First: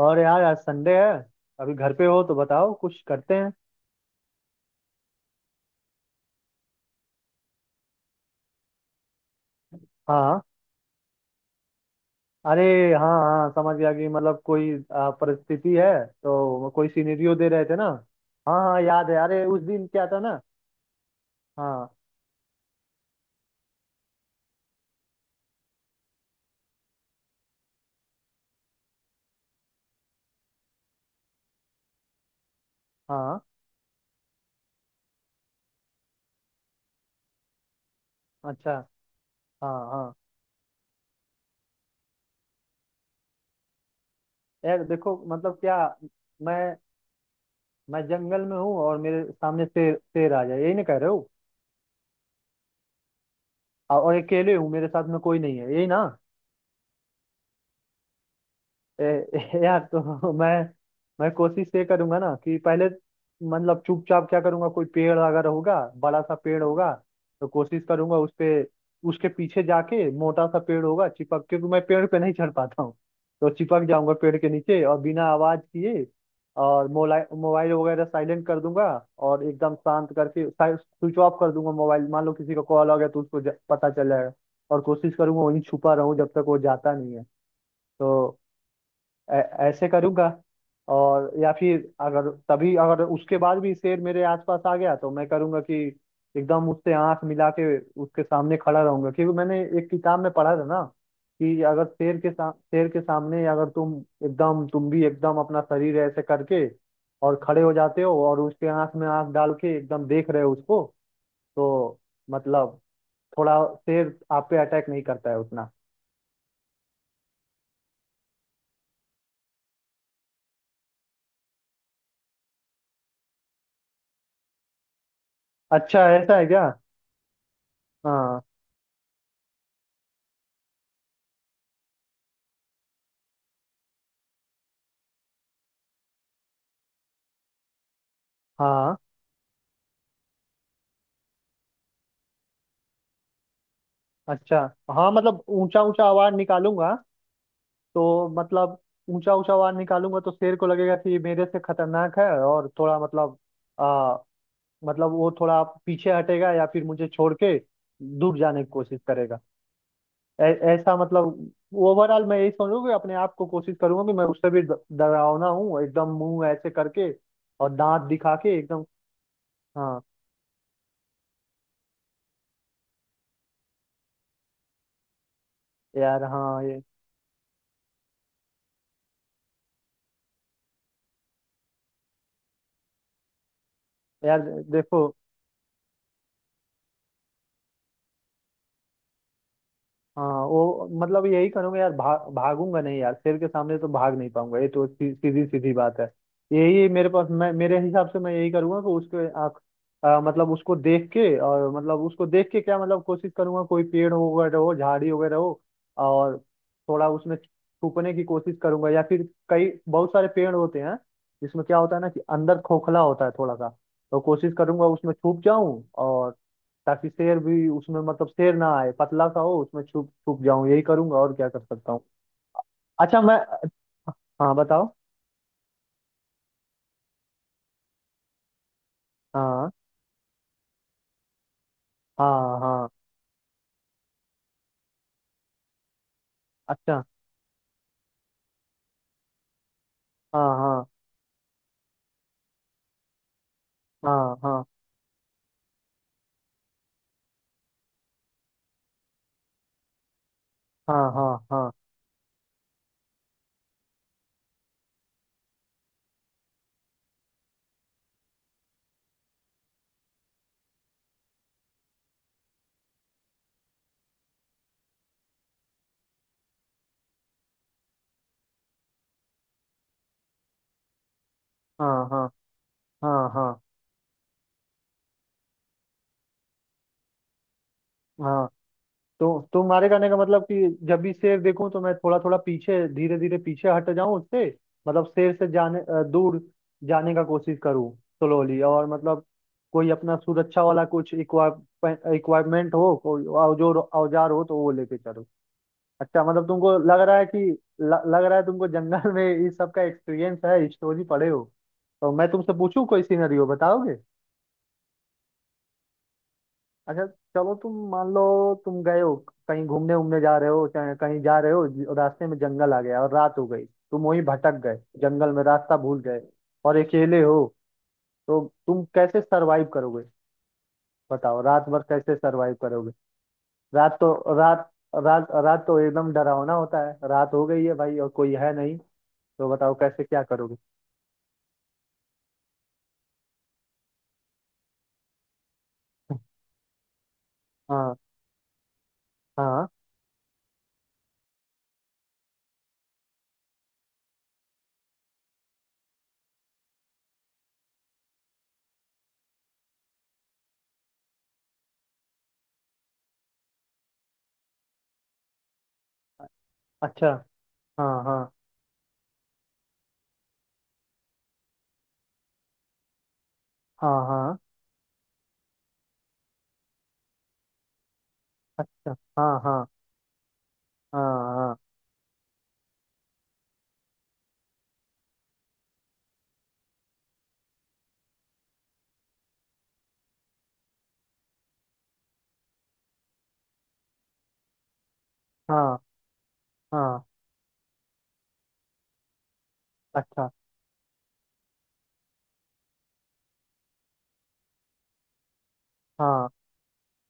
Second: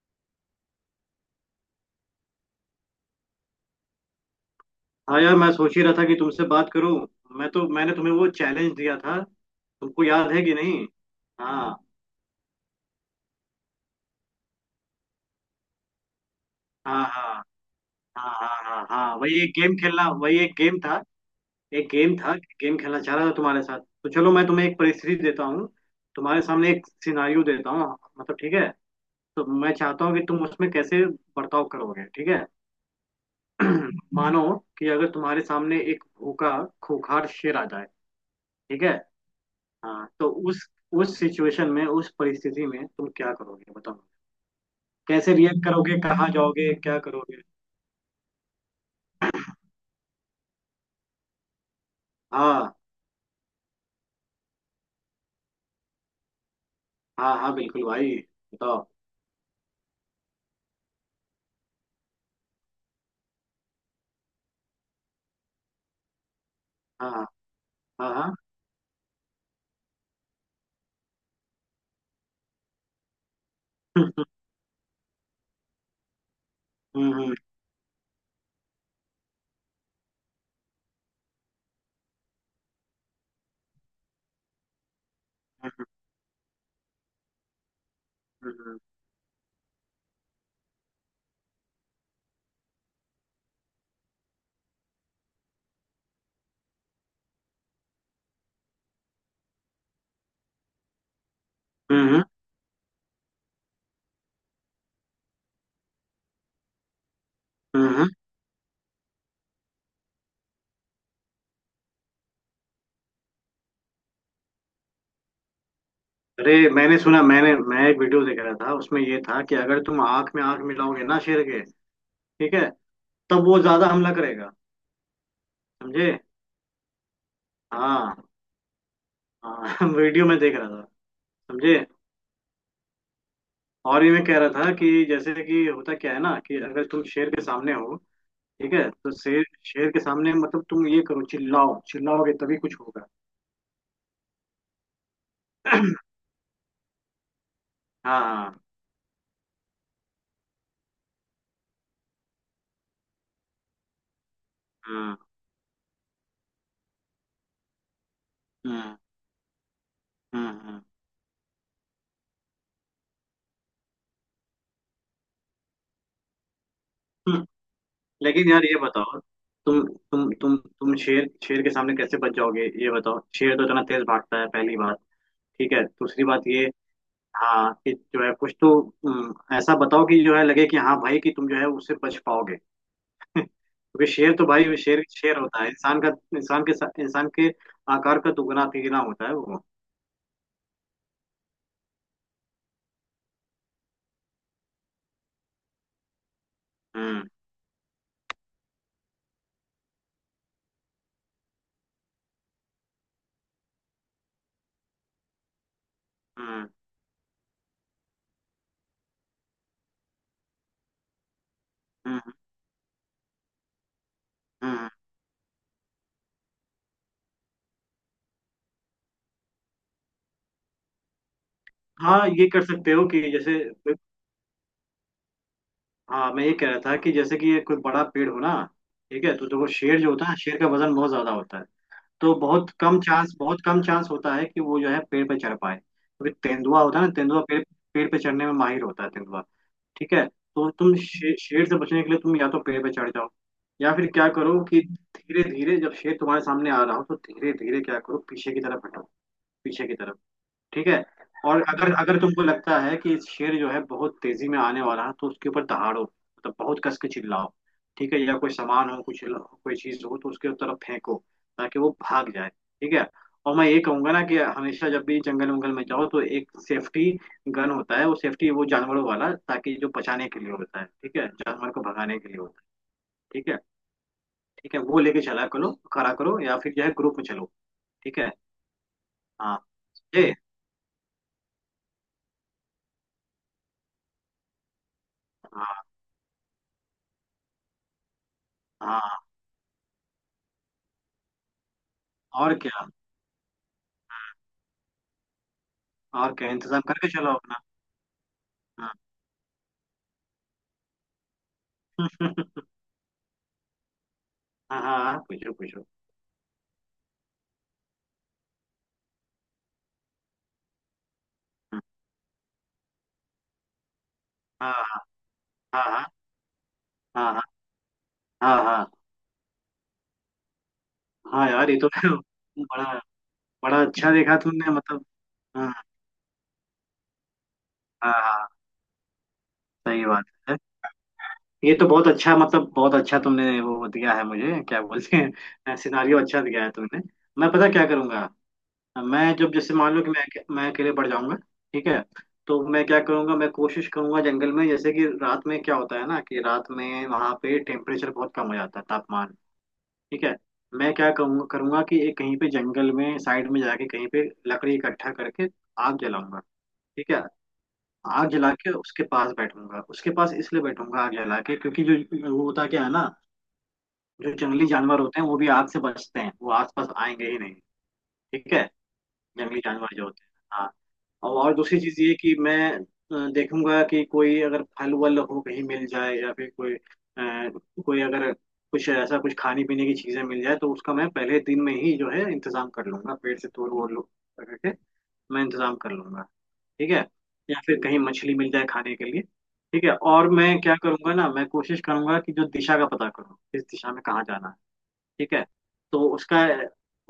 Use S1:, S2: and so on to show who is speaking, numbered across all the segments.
S1: और यार आज संडे है। अभी घर पे हो तो बताओ कुछ करते हैं।
S2: हाँ यार, मैं सोच ही रहा था कि तुमसे बात करूं। मैंने तुम्हें वो चैलेंज दिया था। तुमको याद
S1: हाँ।
S2: है कि नहीं? हाँ,
S1: अरे, हाँ हाँ, समझ गया कि मतलब कोई परिस्थिति है तो कोई
S2: हाँ,
S1: सिनेरियो
S2: हाँ,
S1: दे रहे थे ना।
S2: हाँ, हाँ,
S1: हाँ हाँ,
S2: हाँ,
S1: याद
S2: हाँ,
S1: है।
S2: वही
S1: अरे,
S2: एक
S1: उस
S2: गेम
S1: दिन क्या
S2: खेलना,
S1: था
S2: वही
S1: ना।
S2: एक गेम था। एक
S1: हाँ।
S2: गेम था। गेम खेलना चाह रहा था तुम्हारे साथ, तो चलो मैं तुम्हें एक परिस्थिति देता हूँ। तुम्हारे सामने एक सिनारियो देता हूँ। मतलब, ठीक है। तो मैं चाहता हूँ कि तुम उसमें कैसे बर्ताव करोगे, ठीक है।
S1: हाँ।
S2: मानो कि अगर तुम्हारे सामने एक भूखा खूंखार शेर आ जाए,
S1: अच्छा।
S2: ठीक है।
S1: हाँ
S2: हाँ,
S1: हाँ।
S2: तो उस सिचुएशन में, उस परिस्थिति में तुम क्या करोगे बताओ।
S1: यार देखो,
S2: कैसे
S1: मतलब
S2: रिएक्ट
S1: क्या,
S2: करोगे, कहाँ
S1: मैं
S2: जाओगे, क्या करोगे?
S1: मैं जंगल में हूँ और मेरे सामने शेर शेर आ जाए, यही ना कह रहे हो।
S2: हाँ,
S1: और अकेले हूँ, मेरे साथ में कोई नहीं है, यही ना।
S2: हाँ, हाँ, बिल्कुल भाई। बताओ।
S1: यार तो मैं कोशिश ये करूंगा ना कि पहले, मतलब चुपचाप क्या करूंगा, कोई पेड़ अगर होगा, बड़ा सा पेड़ होगा,
S2: हाँ, हाँ,
S1: तो कोशिश
S2: हाँ,
S1: करूंगा उस
S2: हाँ।
S1: पे, उसके पीछे जाके। मोटा सा पेड़ होगा, चिपक, क्योंकि मैं पेड़ पे नहीं चढ़ पाता हूँ, तो चिपक जाऊंगा पेड़ के नीचे और बिना आवाज किए। और मोबाइल
S2: हम्म,
S1: मोबाइल वगैरह साइलेंट कर दूंगा और एकदम शांत करके स्विच ऑफ कर दूंगा मोबाइल। मान लो किसी का कॉल आ गया तो उसको पता चल जाएगा। और कोशिश करूंगा वहीं
S2: हम्म,
S1: छुपा रहूं जब तक वो जाता नहीं है। तो
S2: हम्म,
S1: ऐ- ऐसे करूंगा। और या फिर अगर तभी, अगर उसके बाद भी शेर मेरे आसपास आ गया, तो मैं करूंगा कि एकदम उससे आंख मिला के उसके सामने खड़ा रहूंगा, क्योंकि मैंने एक किताब में पढ़ा था ना कि अगर
S2: हम्म, हम्म।
S1: शेर के सामने अगर तुम एकदम, तुम भी एकदम अपना शरीर ऐसे करके और खड़े हो
S2: हम्म, हम्म,
S1: जाते
S2: हम्म।
S1: हो और उसके आंख में आंख डाल के एकदम देख रहे हो उसको, तो मतलब थोड़ा शेर आप पे अटैक नहीं करता है उतना।
S2: अरे, मैंने सुना, मैं एक वीडियो देख रहा था। उसमें ये था कि अगर तुम आंख में आंख मिलाओगे ना शेर के, ठीक है, तब वो ज्यादा हमला करेगा।
S1: अच्छा,
S2: समझे?
S1: ऐसा है क्या।
S2: हाँ,
S1: हाँ
S2: हाँ वीडियो में देख रहा था, समझे। और ये मैं कह रहा था कि जैसे कि होता क्या है ना कि अगर तुम शेर के सामने हो, ठीक है,
S1: हाँ।
S2: तो शेर शेर के सामने मतलब तुम ये करो, चिल्लाओ, चिल्लाओगे तभी कुछ होगा।
S1: अच्छा, हाँ मतलब ऊंचा ऊंचा आवाज निकालूंगा। तो
S2: हाँ,
S1: मतलब ऊंचा ऊंचा आवाज निकालूंगा तो शेर को लगेगा कि ये मेरे से खतरनाक है और थोड़ा मतलब आ, मतलब
S2: हाँ,
S1: वो थोड़ा पीछे हटेगा या फिर मुझे छोड़ के दूर जाने की
S2: हम्म,
S1: कोशिश करेगा।
S2: हम्म,
S1: ऐसा मतलब, ओवरऑल मैं यही समझूंगा कि अपने आप को कोशिश करूंगा कि मैं उससे भी डरावना हूँ, एकदम मुंह ऐसे करके
S2: हम्म।
S1: और दांत दिखा
S2: लेकिन
S1: के
S2: यार ये
S1: एकदम।
S2: बताओ, तुम
S1: हाँ।
S2: तुम शेर शेर के सामने कैसे बच जाओगे, ये बताओ? शेर तो इतना तेज भागता है, पहली बात। ठीक है, दूसरी
S1: यार,
S2: बात
S1: हाँ
S2: ये,
S1: ये।
S2: हाँ, कि जो है, कुछ तो, ऐसा बताओ कि जो है लगे कि हाँ भाई कि तुम जो है उससे बच पाओगे क्योंकि शेर
S1: यार
S2: तो भाई,
S1: देखो।
S2: शेर शेर होता है। इंसान का, इंसान के आकार का दुगना तिगुना होता है वो।
S1: हाँ वो मतलब यही करूंगा यार, भागूंगा नहीं यार, शेर के सामने तो भाग नहीं पाऊंगा, ये तो सीधी सीधी बात है। यही मेरे पास,
S2: हम्म,
S1: मैं मेरे हिसाब से मैं यही करूंगा कि उसके आँख, मतलब उसको देख के, और मतलब उसको देख के क्या, मतलब कोशिश करूंगा कोई पेड़ वगैरह हो, झाड़ी वगैरह हो और
S2: हम्म,
S1: थोड़ा उसमें छुपने की कोशिश करूंगा। या फिर कई बहुत सारे पेड़ होते हैं जिसमें क्या होता है ना कि
S2: हम्म।
S1: अंदर खोखला होता है थोड़ा सा, तो कोशिश करूंगा
S2: हाँ,
S1: उसमें छुप जाऊं, और ताकि शेर भी उसमें, मतलब शेर ना आए, पतला सा हो, उसमें छुप छुप जाऊं, यही करूंगा। और क्या कर सकता हूँ।
S2: हाँ, ये कर सकते हो
S1: अच्छा,
S2: कि
S1: मैं,
S2: जैसे,
S1: हाँ बताओ।
S2: हाँ, मैं ये कह रहा था कि जैसे कि ये कोई बड़ा पेड़ हो ना, ठीक है, तो देखो
S1: हाँ
S2: शेर जो होता है, शेर का वजन बहुत ज्यादा होता है। तो
S1: हाँ
S2: बहुत
S1: हाँ।
S2: कम चांस, बहुत कम चांस होता है कि वो जो है पेड़ पे चढ़ पाए, क्योंकि तेंदुआ होता
S1: अच्छा।
S2: है ना, तेंदुआ पेड़ पेड़ पे चढ़ने में माहिर होता है, तेंदुआ। ठीक है,
S1: हाँ
S2: तो
S1: हाँ
S2: तुम शेर से बचने के लिए तुम या तो पेड़ पे चढ़ जाओ, या फिर क्या
S1: हाँ
S2: करो
S1: हाँ।
S2: कि धीरे धीरे जब शेर तुम्हारे सामने आ रहा हो तो धीरे धीरे क्या करो, पीछे की तरफ हटो। पीछे की तरफ, ठीक है।
S1: हाँ हाँ
S2: और
S1: हाँ
S2: अगर अगर तुमको लगता है कि शेर जो है बहुत तेजी में आने वाला है, तो उसके ऊपर दहाड़ो, मतलब बहुत कस के चिल्लाओ। ठीक है, या कोई सामान हो, कुछ कोई चीज हो, तो उसके तरफ फेंको ताकि वो भाग जाए, ठीक है। और मैं ये कहूंगा ना कि हमेशा जब भी जंगल वंगल में जाओ तो एक सेफ्टी गन होता है, वो सेफ्टी, वो जानवरों वाला, ताकि जो बचाने के लिए होता है, ठीक है, जानवर को
S1: हाँ।
S2: भगाने
S1: हाँ
S2: के लिए होता
S1: हाँ
S2: है। ठीक
S1: हाँ
S2: है, ठीक है, वो लेके चला करो, खड़ा करो, या फिर जो है ग्रुप में चलो। ठीक है।
S1: हाँ। तो
S2: हाँ,
S1: तुम्हारे कहने का
S2: ये,
S1: मतलब कि जब भी शेर देखूं तो मैं थोड़ा थोड़ा पीछे, धीरे धीरे पीछे हट जाऊं उससे। मतलब शेर से जाने,
S2: हाँ,
S1: दूर जाने का कोशिश करूं स्लोली, और
S2: हाँ।
S1: मतलब कोई अपना सुरक्षा वाला कुछ
S2: और
S1: इक्वाइपमेंट
S2: क्या,
S1: हो, कोई औजोर औजार हो तो वो लेके चलो। अच्छा,
S2: और
S1: मतलब
S2: क्या
S1: तुमको
S2: इंतजाम
S1: लग
S2: करके
S1: रहा है
S2: चलो
S1: कि,
S2: अपना?
S1: ल, लग रहा है तुमको
S2: हाँ
S1: जंगल में इस सब का एक्सपीरियंस है, स्टोरी पढ़े हो, तो मैं तुमसे पूछूं कोई सिनेरियो बताओगे।
S2: हाँ, हाँ, हाँ, पूछो पूछो।
S1: अच्छा, चलो तुम मान लो, तुम गए हो कहीं घूमने उमने जा रहे हो, चाहे कहीं जा रहे हो,
S2: हाँ,
S1: रास्ते में जंगल आ गया और रात हो गई, तुम वहीं भटक
S2: हाँ,
S1: गए, जंगल में रास्ता भूल
S2: हाँ,
S1: गए और अकेले
S2: हाँ, हाँ,
S1: हो,
S2: हाँ,
S1: तो
S2: हाँ, हाँ,
S1: तुम
S2: हाँ।
S1: कैसे सरवाइव करोगे। बताओ,
S2: हाँ
S1: रात
S2: यार ये
S1: भर
S2: तो
S1: कैसे सरवाइव करोगे।
S2: बड़ा, बड़ा
S1: रात
S2: अच्छा
S1: तो
S2: देखा
S1: रात
S2: तुमने, मतलब।
S1: रात
S2: हाँ,
S1: तो एकदम डरावना होता है, रात हो गई है भाई और
S2: हाँ,
S1: कोई
S2: हाँ,
S1: है नहीं। तो बताओ कैसे,
S2: सही
S1: क्या
S2: बात
S1: करोगे।
S2: है। ये तो बहुत अच्छा, मतलब बहुत अच्छा तुमने वो दिया है मुझे, क्या बोलते हैं, सिनारियो अच्छा दिया है तुमने। मैं, पता क्या
S1: हाँ
S2: करूंगा? मैं जब,
S1: हाँ
S2: जैसे मान लो कि मैं अकेले पड़ जाऊंगा, ठीक है, तो मैं क्या करूंगा, मैं कोशिश करूंगा जंगल में, जैसे कि रात में क्या होता है ना कि रात में वहां पे टेम्परेचर बहुत कम हो जाता है, तापमान, ठीक है। मैं क्या कहूंगा, करूंगा कि एक कहीं पे जंगल में साइड में जाके कहीं पे लकड़ी इकट्ठा करके आग जलाऊंगा।
S1: अच्छा
S2: ठीक है,
S1: हाँ हाँ
S2: आग जला के उसके पास बैठूंगा, उसके पास इसलिए बैठूंगा आग जला के क्योंकि जो वो होता क्या है ना,
S1: हाँ
S2: जो
S1: हाँ
S2: जंगली जानवर होते हैं वो भी आग से बचते हैं, वो आसपास आएंगे ही नहीं, ठीक है,
S1: अच्छा हाँ
S2: जंगली
S1: हाँ
S2: जानवर जो होते हैं, हाँ।
S1: हाँ
S2: और
S1: हाँ
S2: दूसरी चीज ये कि मैं देखूंगा कि कोई अगर फल वल हो कहीं मिल जाए, या फिर कोई कोई अगर कुछ ऐसा, कुछ खाने पीने की चीजें मिल जाए, तो उसका मैं पहले दिन में ही जो है इंतजाम कर लूंगा, पेड़ से तोड़ वोड़ लो करके मैं इंतजाम
S1: हाँ
S2: कर लूंगा। ठीक है,
S1: हाँ।
S2: या फिर कहीं मछली मिल जाए खाने के लिए। ठीक है,
S1: अच्छा।
S2: और मैं क्या करूंगा ना, मैं कोशिश करूंगा कि जो दिशा का पता करूँ, किस दिशा में कहाँ जाना है, ठीक है। तो
S1: हाँ
S2: उसका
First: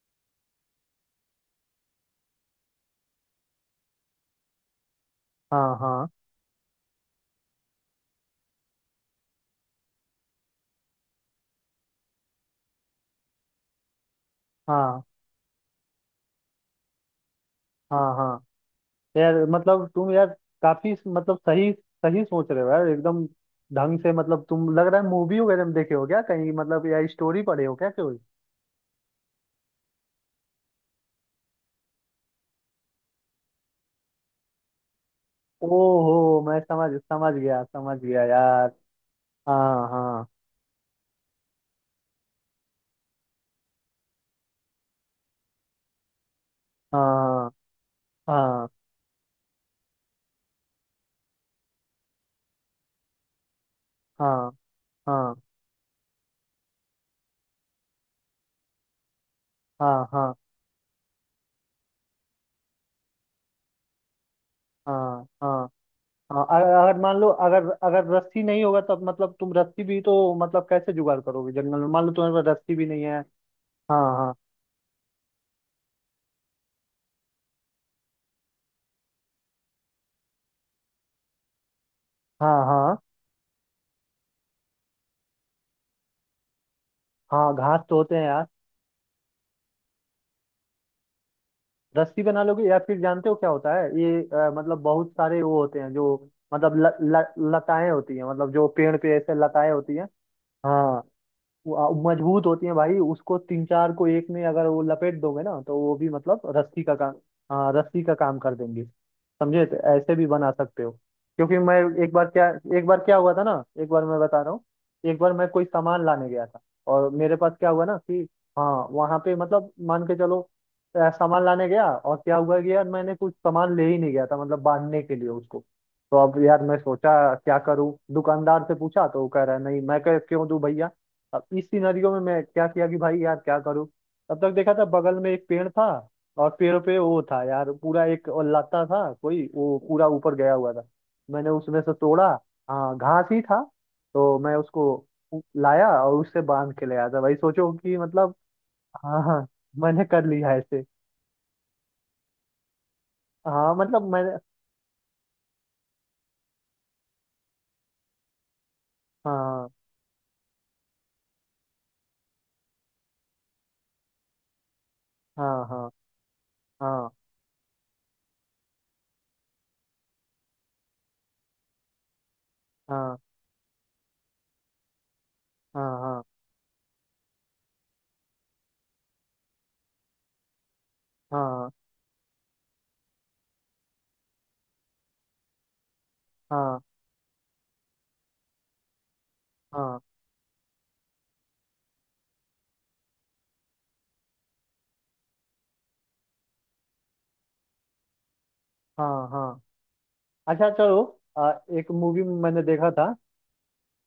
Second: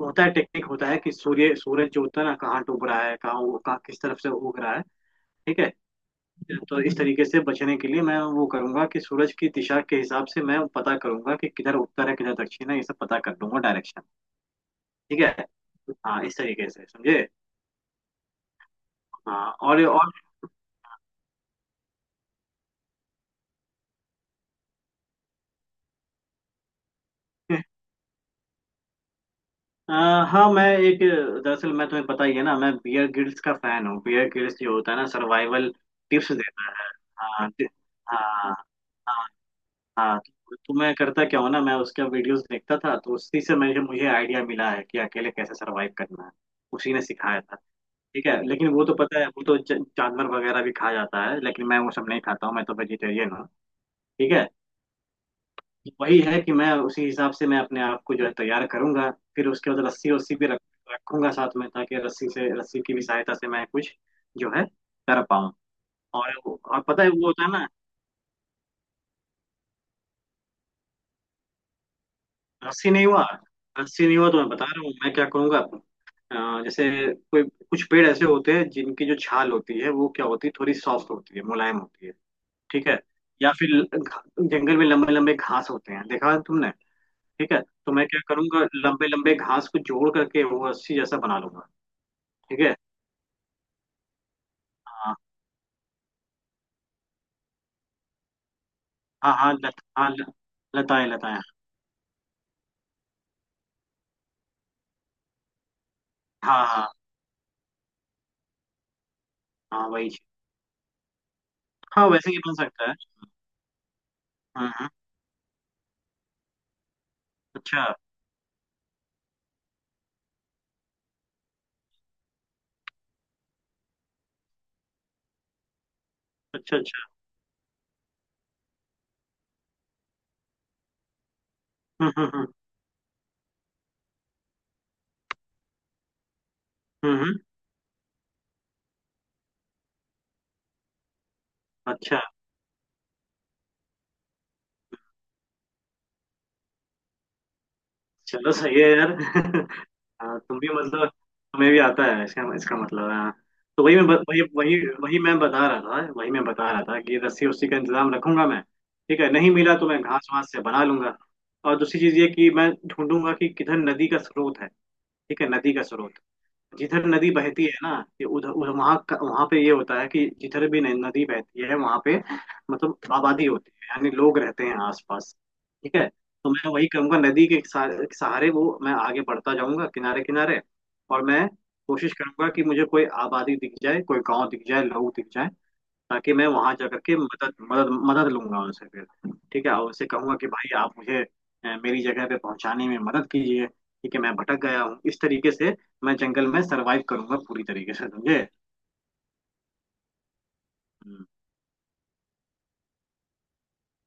S2: होता है, टेक्निक होता है कि सूर्य सूरज जो होता है ना, कहाँ डूब रहा है, कहाँ कहाँ, किस तरफ से उग रहा है, ठीक है।
S1: हाँ हाँ
S2: तो इस तरीके से बचने के लिए मैं वो करूंगा कि सूरज की दिशा के हिसाब से मैं पता करूंगा कि किधर उत्तर है, किधर दक्षिण है, ये सब पता कर लूंगा, डायरेक्शन,
S1: हाँ
S2: ठीक है। हाँ, इस तरीके से, समझे?
S1: हाँ हाँ। यार,
S2: हाँ,
S1: मतलब तुम यार काफी, मतलब सही, सही सोच रहे हो यार, एकदम ढंग से। मतलब तुम, लग रहा है मूवी वगैरह में देखे हो क्या कहीं, मतलब या स्टोरी पढ़े हो क्या कोई।
S2: हाँ, मैं एक दरअसल, मैं, तुम्हें पता ही है ना, मैं बियर ग्रिल्स का फैन हूँ। बियर ग्रिल्स जो होता है ना, सर्वाइवल टिप्स
S1: ओहो, मैं
S2: देता है।
S1: समझ,
S2: हाँ,
S1: समझ गया
S2: हाँ,
S1: यार।
S2: हाँ,
S1: हाँ
S2: हाँ।
S1: हाँ
S2: तो मैं करता क्या हूँ ना, मैं उसका वीडियोस देखता था, तो उसी से मुझे, आइडिया मिला है कि अकेले कैसे सरवाइव करना है। उसी ने सिखाया
S1: हाँ
S2: था, ठीक है।
S1: हाँ
S2: लेकिन वो तो पता है, वो तो जानवर वगैरह भी खा जाता है, लेकिन मैं वो सब नहीं खाता हूँ, मैं तो वेजिटेरियन हूँ, ठीक है।
S1: हाँ हाँ
S2: वही है कि मैं उसी हिसाब से मैं अपने आप को जो है तैयार करूंगा। फिर उसके बाद
S1: हाँ
S2: रस्सी
S1: हाँ
S2: वस्सी भी रख रखूंगा साथ में, ताकि रस्सी से, रस्सी की भी सहायता से मैं कुछ जो है कर
S1: हाँ
S2: पाऊँ।
S1: हाँ
S2: और
S1: हाँ। अगर
S2: और
S1: अगर
S2: पता है
S1: मान
S2: वो
S1: लो,
S2: होता है ना।
S1: अगर अगर रस्सी नहीं होगा, तब मतलब तुम रस्सी भी तो मतलब कैसे जुगाड़ करोगे जंगल में, मान लो तुम्हारे पास रस्सी भी
S2: रस्सी
S1: नहीं
S2: नहीं
S1: है।
S2: हुआ,
S1: हाँ
S2: रस्सी नहीं हुआ
S1: हाँ
S2: तो मैं बता रहा हूँ मैं क्या करूंगा। जैसे कोई कुछ पेड़ ऐसे होते हैं जिनकी जो छाल होती है वो क्या होती है, थोड़ी सॉफ्ट होती है, मुलायम होती है,
S1: हाँ
S2: ठीक है।
S1: हाँ।
S2: या फिर जंगल में लंबे लंबे घास होते हैं, देखा है तुमने? ठीक
S1: हाँ
S2: है,
S1: घास
S2: तो
S1: तो
S2: मैं
S1: होते
S2: क्या
S1: हैं यार।
S2: करूंगा, लंबे लंबे घास को जोड़ करके वो रस्सी जैसा बना लूंगा।
S1: रस्सी बना
S2: ठीक
S1: लोगे,
S2: है।
S1: या फिर जानते हो क्या होता है ये, मतलब बहुत
S2: हाँ,
S1: सारे वो होते हैं जो, मतलब ल, ल, लताएं होती हैं, मतलब जो पेड़ पे ऐसे
S2: हाँ, हाँ,
S1: लताएं
S2: लत,
S1: होती हैं।
S2: हाँ,
S1: हाँ।
S2: लताएं, लताएं।
S1: वो, मजबूत होती है भाई, उसको तीन चार को एक में अगर वो लपेट दोगे ना तो वो भी मतलब
S2: हाँ,
S1: रस्सी
S2: हाँ,
S1: का काम, हाँ, रस्सी का काम कर देंगी। समझे, तो
S2: हाँ, वही
S1: ऐसे
S2: चीज,
S1: भी बना सकते हो। क्योंकि मैं,
S2: हाँ,
S1: एक बार
S2: वैसे ही
S1: क्या
S2: बन
S1: एक
S2: सकता है।
S1: बार क्या हुआ था ना, एक बार मैं बता रहा हूँ।
S2: हम्म,
S1: एक बार मैं कोई सामान लाने गया था, और मेरे पास क्या
S2: अच्छा,
S1: हुआ ना कि, हाँ वहाँ पे मतलब मान के चलो, सामान लाने गया और क्या हुआ कि यार मैंने कुछ सामान ले ही नहीं गया था, मतलब बांधने के लिए उसको। तो अब यार मैं
S2: अच्छा, अच्छा।
S1: सोचा क्या करूं, दुकानदार से पूछा तो वो कह रहा है, नहीं मैं कह क्यों दूं भैया। अब इस सिनेरियो
S2: हम्म,
S1: में मैं
S2: हम्म,
S1: क्या किया कि भाई यार क्या करूं। तब तक देखा था बगल में एक पेड़ था, और पेड़ पे
S2: हम्म,
S1: वो
S2: हम्म।
S1: था यार पूरा, एक और लता था कोई, वो पूरा ऊपर गया हुआ था। मैंने उसमें से
S2: अच्छा
S1: तोड़ा। हाँ घास ही था। तो मैं उसको, लाया और उससे बांध के ले आया था भाई। सोचो कि मतलब,
S2: चलो, सही है यार
S1: हाँ हाँ, मैंने कर
S2: हाँ,
S1: लिया
S2: तुम भी
S1: ऐसे।
S2: मतलब, तुम्हें भी आता है, इसका इसका मतलब है, हाँ।
S1: हाँ
S2: तो वही
S1: मतलब
S2: मैं ब-
S1: मैंने,
S2: वही वही वही मैं बता रहा था वही मैं बता रहा था कि रस्सी उस्सी का इंतजाम रखूंगा मैं, ठीक है, नहीं
S1: हाँ
S2: मिला तो मैं घास वास से बना लूंगा। और दूसरी चीज ये कि मैं ढूंढूंगा कि किधर नदी का स्रोत है, ठीक है,
S1: हाँ
S2: नदी का
S1: हाँ
S2: स्रोत, जिधर
S1: हाँ
S2: नदी बहती है ना, ये उधर उधर वहाँ पे ये होता है कि जिधर भी नदी बहती है वहाँ पे मतलब
S1: हाँ
S2: आबादी होती है, यानी लोग रहते हैं आसपास, ठीक है।
S1: हाँ
S2: तो मैं वही करूंगा, नदी के सहारे सहारे वो मैं आगे बढ़ता जाऊंगा, किनारे किनारे। और
S1: हाँ
S2: मैं
S1: हाँ
S2: कोशिश करूंगा कि मुझे कोई आबादी दिख जाए, कोई गांव दिख जाए, लोग दिख जाए, ताकि मैं वहां
S1: हाँ
S2: जा करके मदद मदद मदद लूंगा उनसे फिर, ठीक है। और
S1: हाँ
S2: उनसे कहूंगा कि भाई आप मुझे मेरी जगह पे पहुंचाने में मदद कीजिए, ठीक है, मैं भटक गया हूँ। इस तरीके से मैं जंगल में सरवाइव करूंगा, पूरी तरीके से, समझे?
S1: हाँ हाँ हाँ। अच्छा, चलो।
S2: हम्म,
S1: आ, एक मूवी मैंने देखा था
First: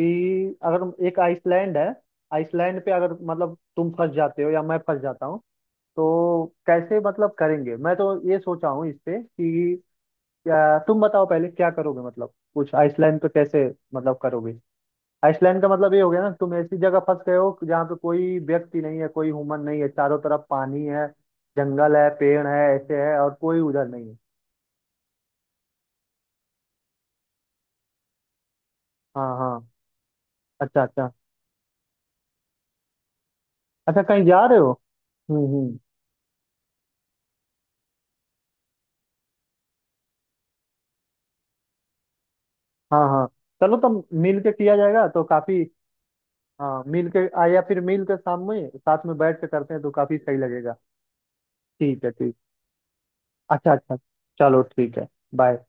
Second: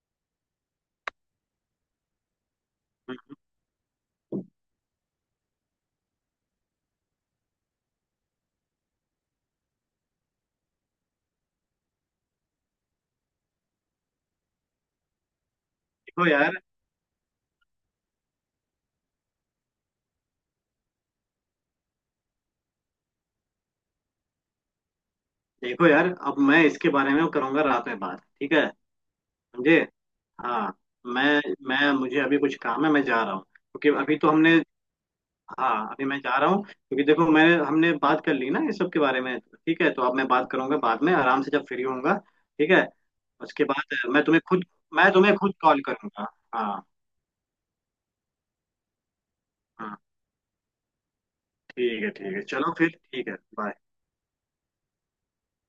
S1: कि अगर एक आइसलैंड है, आइसलैंड पे अगर
S2: हम्म, हम्म।
S1: मतलब तुम फंस जाते हो या मैं फंस जाता हूँ, तो कैसे मतलब करेंगे। मैं तो ये सोचा हूँ इस पे कि क्या, तुम बताओ पहले क्या करोगे, मतलब कुछ आइसलैंड पे कैसे मतलब करोगे। आइसलैंड का मतलब ये हो गया
S2: देखो
S1: ना, तुम
S2: यार,
S1: ऐसी जगह फंस गए हो जहाँ पे कोई व्यक्ति नहीं है, कोई ह्यूमन नहीं है, चारों तरफ पानी है, जंगल है, पेड़ है, ऐसे है और कोई उधर नहीं है।
S2: देखो यार, अब मैं इसके बारे में करूंगा रात में बात, ठीक है,
S1: हाँ हाँ।
S2: समझे? हाँ,
S1: अच्छा अच्छा।
S2: मैं मैं मुझे अभी कुछ काम है, मैं जा रहा हूँ, क्योंकि
S1: अच्छा,
S2: अभी
S1: कहीं
S2: तो
S1: जा रहे
S2: हमने,
S1: हो। हम्म।
S2: हाँ, अभी मैं जा रहा हूँ, क्योंकि देखो, मैंने हमने बात कर ली ना ये सब के बारे में, ठीक है, तो अब मैं बात करूंगा बाद में आराम से जब फ्री होऊंगा, ठीक है।
S1: हाँ हाँ।
S2: उसके
S1: चलो, तो
S2: बाद मैं
S1: मिल के किया जाएगा तो
S2: तुम्हें खुद
S1: काफी,
S2: कॉल करूंगा।
S1: हाँ
S2: हाँ,
S1: मिल के, या फिर मिल के शाम में साथ में बैठ के करते हैं तो
S2: हाँ,
S1: काफी सही लगेगा।
S2: ठीक
S1: ठीक है,
S2: है, ठीक
S1: ठीक।
S2: है, चलो फिर, ठीक है,
S1: अच्छा
S2: बाय।
S1: अच्छा। चलो ठीक है। बाय।